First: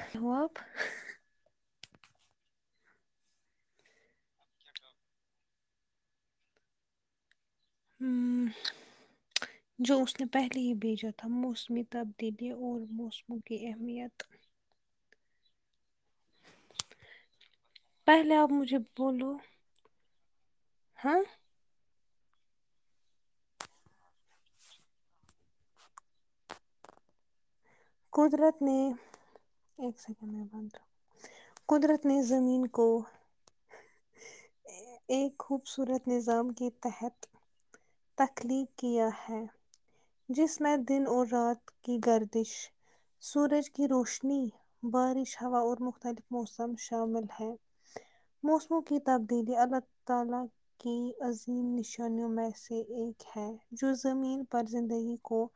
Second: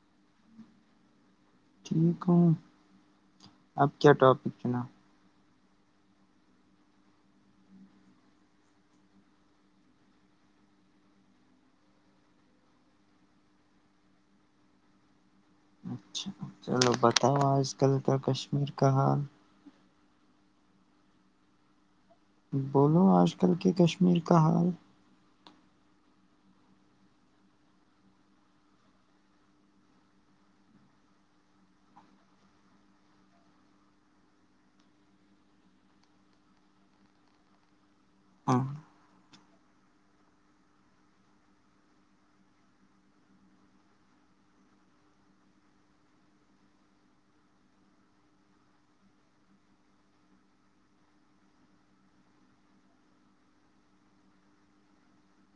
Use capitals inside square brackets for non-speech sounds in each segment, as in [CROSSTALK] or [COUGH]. Hello اب ٹھیک ہوں اب کیا ٹوپی پناؤ ہمم، جو اس نے پہلے ہی بھیجا تھا موسمی تبدیلی اور موسموں کی اہمیت اچھا چلو بتاؤ آج کل کا پہلے آپ کشمیر مجھے کا حال ہیں بولو آج کل کے کشمیر کا حال قدرت نے ایک سیکنڈ میں بول رہی قدرت نے زمین کو اے ایک خوبصورت نظام کے تحت تخلیق کیا ہے جس میں دن اور رات کی گردش سورج کی روشنی بارش ہوا اور مختلف موسم شامل ہیں موسموں کی تبدیلی اللہ تعالی کی عظیم نشانیوں میں سے ایک ہے جو زمین پر زندگی کو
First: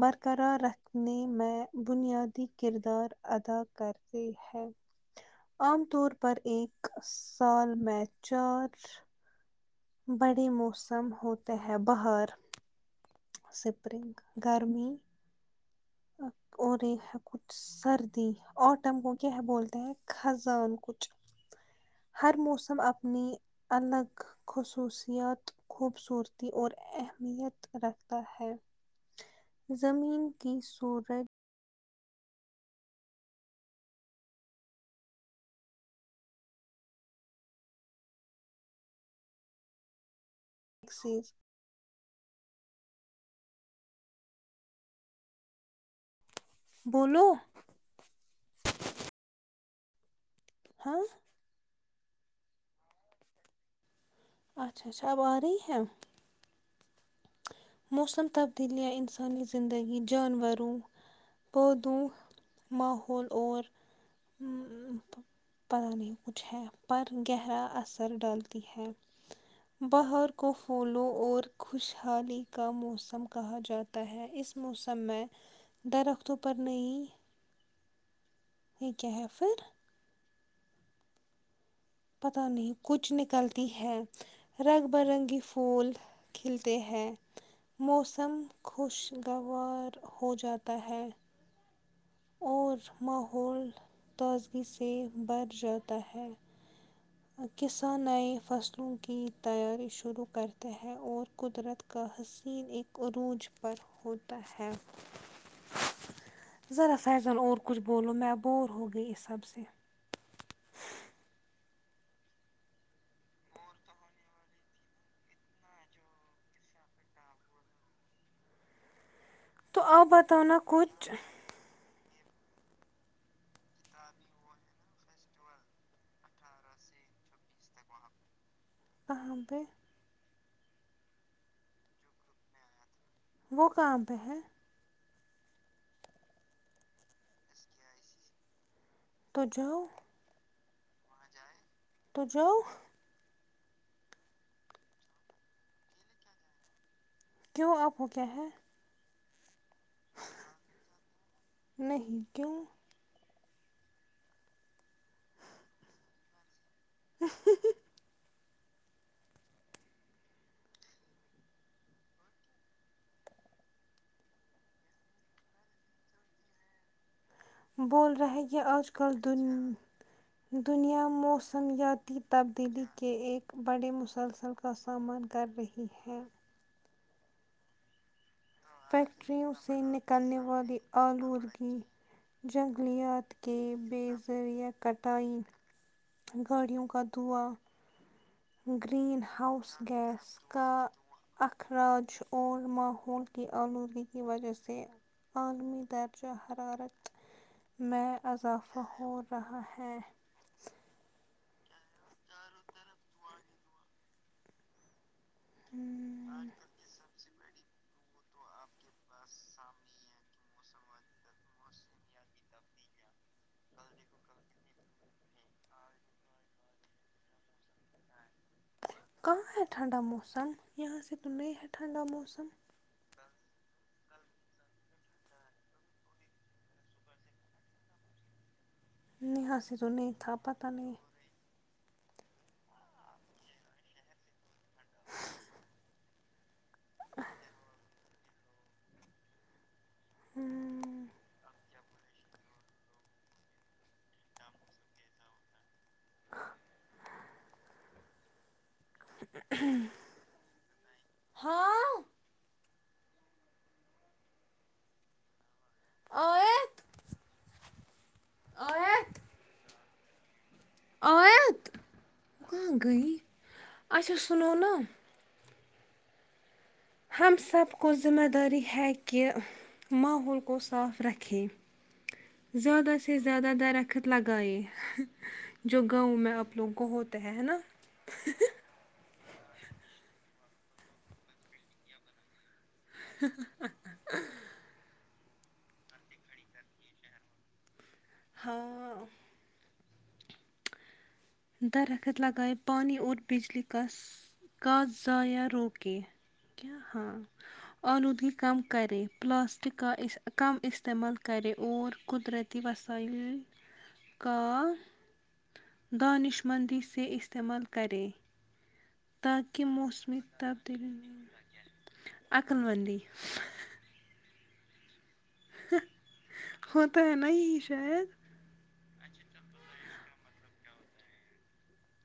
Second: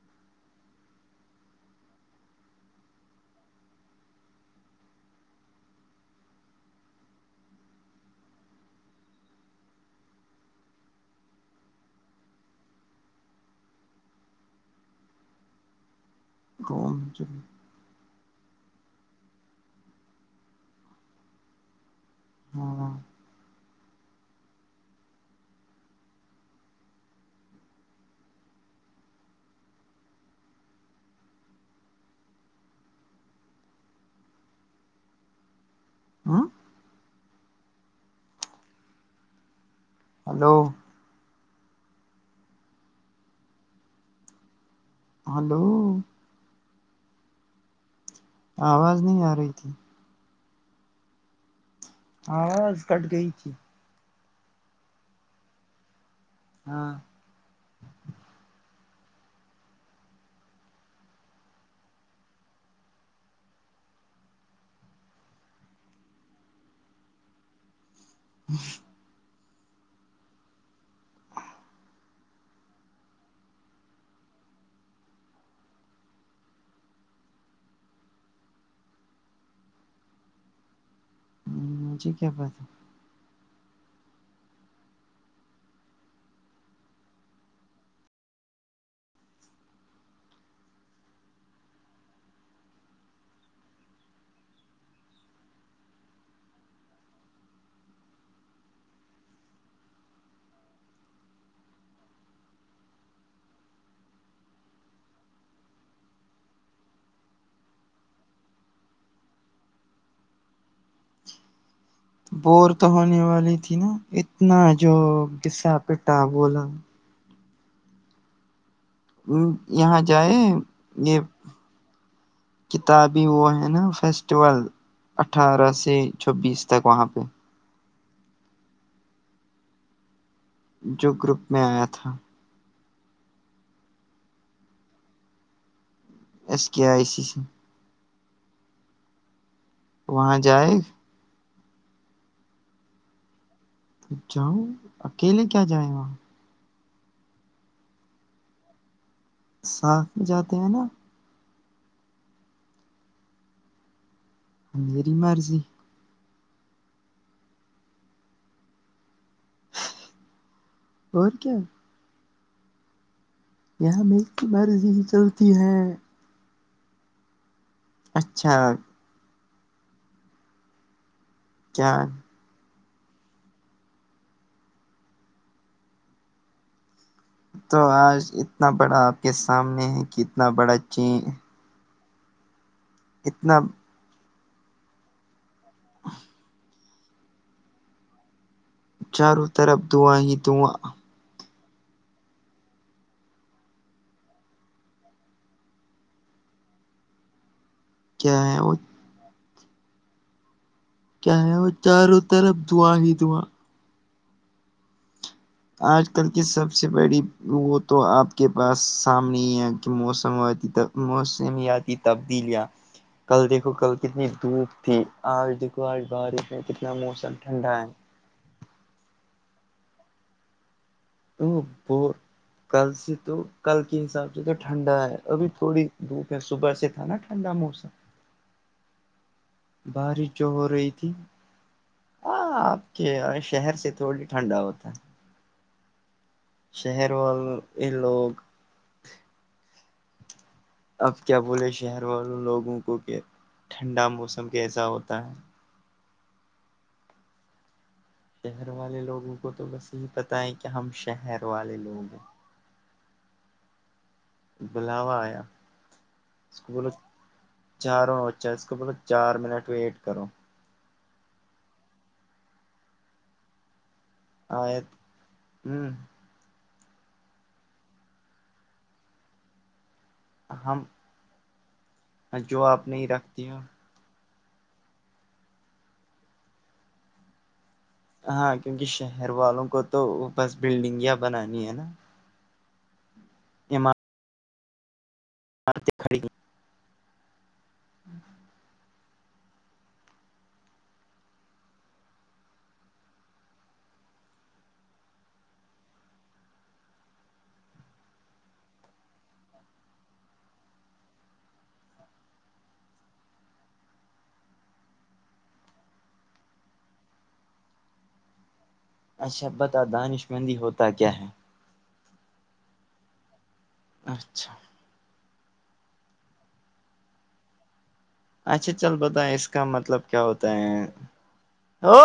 برقرار رکھنے میں بنیادی کردار ادا کرتے ہیں عام طور پر ایک سال میں چار بڑے موسم ہوتے ہیں بہار اسپرنگ گرمی اور یے ہے کچھ سرد اور ٹنگ کو کیا ہے بولتے ہیں خزان کچھ ہر موسم اپنی الگ خصوصیات خوبصورتی اور اہمیت رکھتا ہے زمین کی سورج آ ہیلو ایک سیج ہیلو بولو آواز نہیں آ رہی تھی ہاں آواز کٹ گئی تھی اچھا اچھا اب آ رہی ہے ہاں موسم تبدیلیاں انسانی زندگی جانوروں پودوں ماحول اور ہمم ہمم پتہ نہیں کچھ ہے پر گہرا اثر ڈالتی ہے باہار کو پھولوں اور خوشحالی کا موسم کہا جاتا ہے اس موسم میں درختوں پر نہیں یے کیا ہے پھر مجھے کیا پتہ پتا نہیں کچھ نکلتی ہے رنگ برنگی پھول کھلتے ہیں موسم خوشگوار ہو جاتا ہے اور ماحول تازگی سے بھر جاتا ہے کسان نئے فصلوں کی تیاری شروع کرتے ہیں اور قدرت کا حسین ایک عروج پر ہوتا ہے ذرا فیضل اور کچھ بولو میں اب بور ہو گئی اس سب سے بور تو ہونے والی تھی نہ اتنا جو گسا پٹا بولا تو یہاں آپ جائے بتاؤ نا کچھ یے کتابی وہ ہے نہ فیسٹیول اٹھارہ سے چھبیس تک وہاں پے کہا پے جو گروپ میں آیا تھا وہ کہا پے ہے ایس کے آئی سی سی تو جاؤ وہاں جائے تو جاؤ جاؤ اکیلے کیا جائے وہاں کیوں آپ کو کیا ہے ساتھ جاتے ہیں نہ نہیں کیوں میری مرضی ہی ہی ہی اور کیا یہاں انکی مرضی چلتی ہے بول رہے ہے اچھا کہ آج کل دن دنیا کیا موسمیاتی تب دل کے ایک بڑے مسلسل کا سامنا کر رہی ہے تو آج اتنا بڑا آپ کے فیکٹریوں سامنے ہے اتنا بڑا چین کی جنگلیات کے بے ذریعہ کٹائی گاڑیوں کا دھواں گرین چاروں ہاؤس طرف دعا ہی گیس کا دعا اخراج اور ماحول کی آلودگی کی وجہہ سے عالمی درجہ حرارت میں کیا ہے وہ اضافہ ہو رہا ہے کیا ہے وہ چاروں طرف دھواں ہی دھواں آج کل کی سب سے بڑی بلوت ہو آپ کے پاس سامانیا کہ موسموادی موسمیاتی تبدیلیاں کل دیکھو کل کتنی دھوپ تھی آج دیکھو آج بارش میں کتنا موسم ٹھنڈا ہے کہاں ہے ٹھنڈا موسم یہاں س ا بور کل سے تو کل کے حساب سے تو ٹھنڈا ہے ابھی تھوڑی دھوپ ہے صبح سے تھا نہ ٹھنڈا موسم نحصہ بارش جو ہو رہی تھی ہاں آپ کے شہر سے تھوڑی ٹھنڈا ہوتا ہے شہر اور یہ لوگ ہوں اب کیا بولے شہر والوں لوگوں کو کہ ٹھنڈا موسم کیسا ہوتا ہے [INAUDIBLE] شہر والے لوگوں کو تو بس یہی پتہ ہے کہ ہم شہر والے ہاں لوگ ہیں بلاوا آیا آیت اسکول جاروں اچھا اس کو بولو چار منٹ ویٹ کرو آیات کہاں گیی اچھا سونو آیات ہ ہم سب کو ذمہ داری ہے کہ ماحول کو ہم صاف رکھیں جو آپ زیادہ نہیں سے رکھتی زیادہ ہو درخت خت لگائے جو گاؤں میں آپ لوگ کو ہوتے ہیں نا ہاں کیونکہ شہر والوں کو تو بس بلڈنگیا بنانی ہے نا ہ۔ ہ۔ ہ یہ م آرتے کھڑی ہے ہاں درخت لگائے پانی اور بجلی کاس کاس ذائعہ روکے کیا ہاں آلودگی کم کرے پلاسٹک کا کم استعمال کرے اور قدرتی وسائل ہے کا دانش مندی سے استعمال کریں اچھا تاکی بتا موسمی دانش مندی ہوتا تبدیلی کیا ہے عقل مندی اچھا ہوتا ہے نہ یہی شاید اچھا چل بتائیں اس کا مطلب کیا ہوتا ہے ہو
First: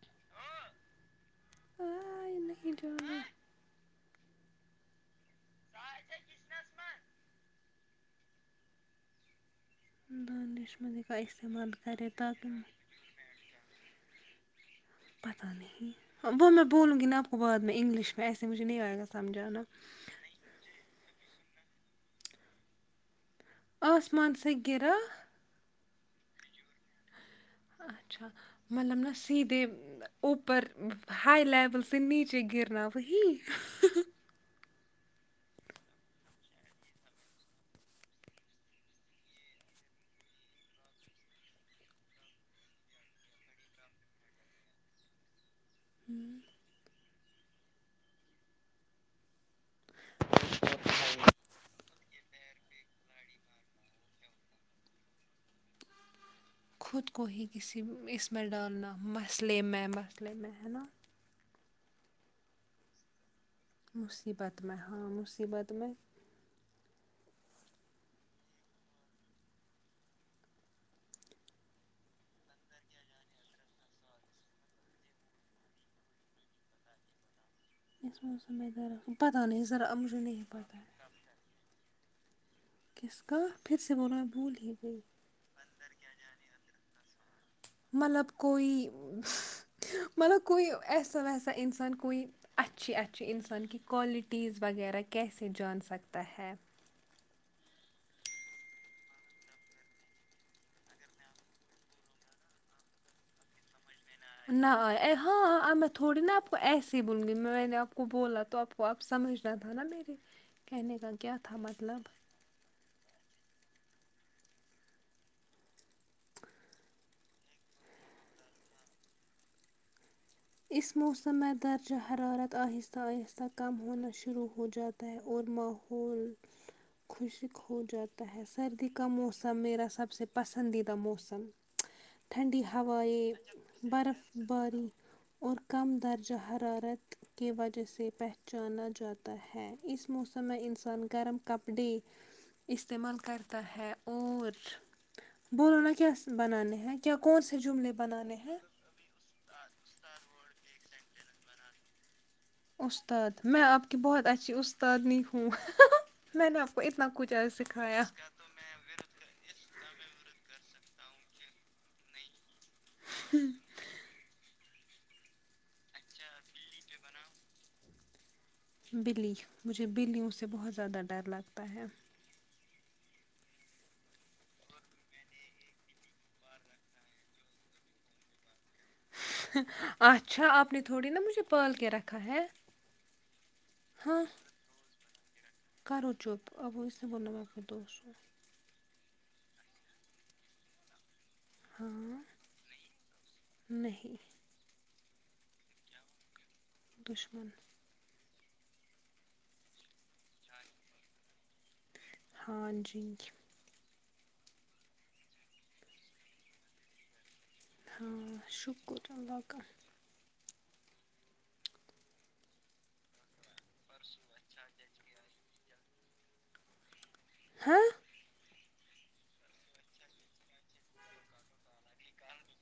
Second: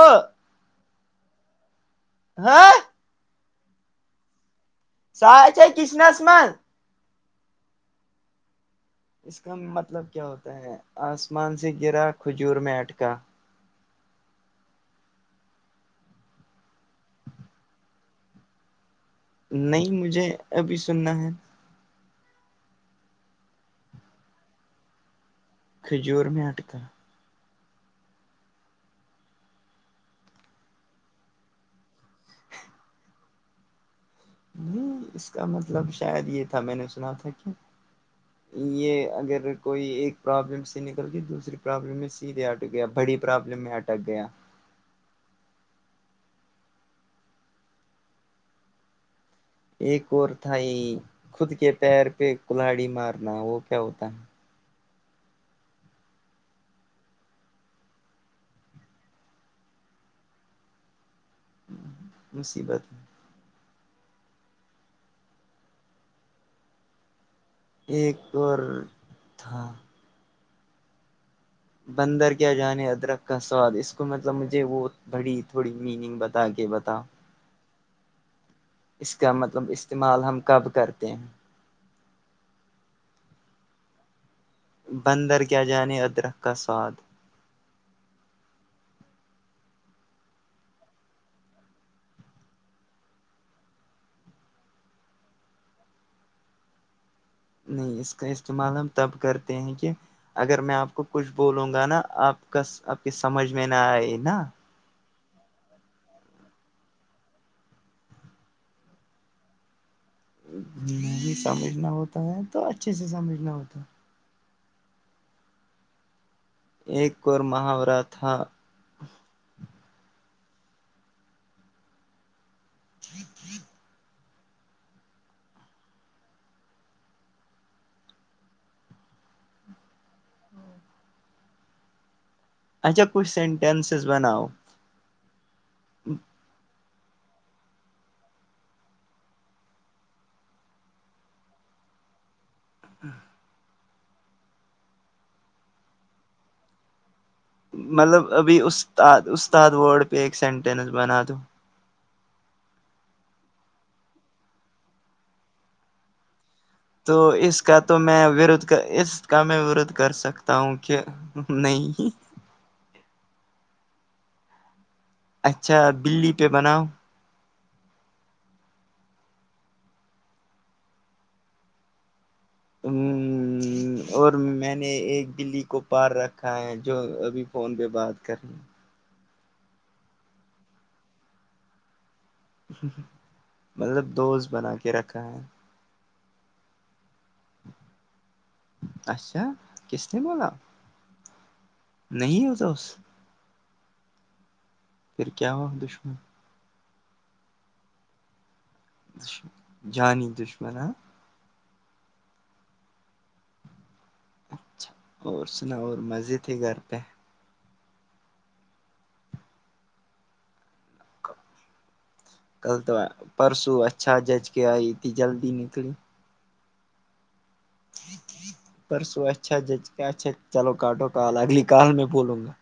آئے ہاں نہیں جانا [UNINTELLIGIBLE] اس کا مطلب کیا ہوتا ہے دانش مندی کا آسمان استعمال سے کرے گرا تاکہ کھجور میں اٹکا پتہ نہیں وہ میں بولوں گی نا آپ کو بعد میں انگلش میں ایسے مجھے نہیں آئے گا سمجھانا نہیں مجھے ابھی سننا ہے آسمان سے گرا کھجور میں اٹکا اچھا مطلب نا سیدھے اوپر ہائی لیول سے نیچے گرنا وہی ہمم اس کا مطلب شاید یے تھا میں نے سنا تھا کی یے اگر کوئی ایک پرابلم سے نکل کے دوسری پرابلم میں سیدھے اٹک گیا بڑی پرابلم میں اٹ لگیا ہمم ایک اور تھا یہی خود کے پیر پے کلاڑی مارنا وہ کیا ہوتا خود کو ہی کسی اس میں ڈالنا مسئلے میں مسئلے میں ہے نا مصیبت مصیبت میں ہاں مصیبت میں ایک اور تھا بندر کیا جانے ادرک کا سواد اس کو مطلب مجھے وہ بڑی تھوڑی میننگ بتا کے بتا پتہ نہیں ہے ذرا اب مجھے نہیں پتہ ہے [UNINTELLIGIBLE] تے کس کا پھر سے بولو میں بھول گیی بندر کیا جانے ادرک کا سواد مطلب کوئی مطلب کوئی ایسا ویسا انسان کوئی اچھی اچھی انسان کی کوالٹیز وغیرہ کیسے جان سکتا ہے نہیں اس کا استعمال ہم تب کرتے ہیں کہ اگر میں آپ کو کچھ بولوں گا نا آپ کا آپ کی سمجھ میں نہ آئے نا نہ آئے ہاں اب میں تھوڑی نا آپ کو ایسے ہی بولوں گی میں نے آپ کو بولا تو آپ کو وہ آب سمجھنا تھا نا میری سمجھنا ہوتا ہے تو اچھے سے سمجھنا ہوتا ایک اور محاورہ تھا اس موسم میں درجہ حرارت آہستہ آہستہ کم ہونا شروع ہو جاتا اور ماحول خشک ہو جاتا ہے سردی کا موسم میرا سب سے پسندیدہ موسم ٹھنڈی اچھا کچھ ہوائیں سینٹینسز برف بناؤ باری اور کم درجہ حرارت کے وجہ سے پہچانا جاتا ہے اس موسم میں انسان گرم کپڑے استعمال کرتا ہے اور بولو نا کیسے بنانے ہیں کیا کون سے جملے بنانے ہیں اسد استاد ورڈ پہ ایک سینٹینس بنا دو استاد میں آپ کی بہت اچھی استادنی ہوں میں نے آپ کو ا تو اس کا تو میں ورھ کر اس کا میں ورھ کر سکتا ہوں کہ نہیں ہوں اچھا اب بلی پہ بناؤ بلی مجھے بلیوں سے بہت زیادہ ڈر لگتا ہے ہوں اور میں نے ایک بلی کو پال رکھا ہے جو ابھی فون پہ بات کر رہی اچھا آپ نے تھوڑی نا مجھے پال کے رکھا ہے مطلب ہاں دوست بنا کے رکھا ہے کرو چپ اب اس نا ب نمق دوسو اچھا کس نے بولا ہاں نہیں ہو دوست نہیں پھر کیا ہوا دشمن دشمن ہو جانی دشمن ہ ہاں جی کیو اچھا اور سنا اور مزے تھے گھر پہ ہاں شکر اللہ کا کل تو پرسوں اچھا جج کے آئی تھی جلدی نکلی ہاں پرسوں اچھا جج کیا اچھا چلو کاٹو کال اگئی کال میں بولوں گا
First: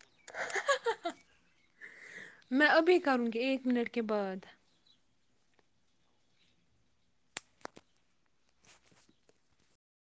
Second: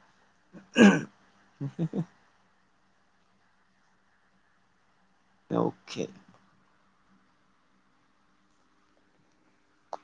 میں ابھی کروں گی ایک منٹ کے بعد اوکے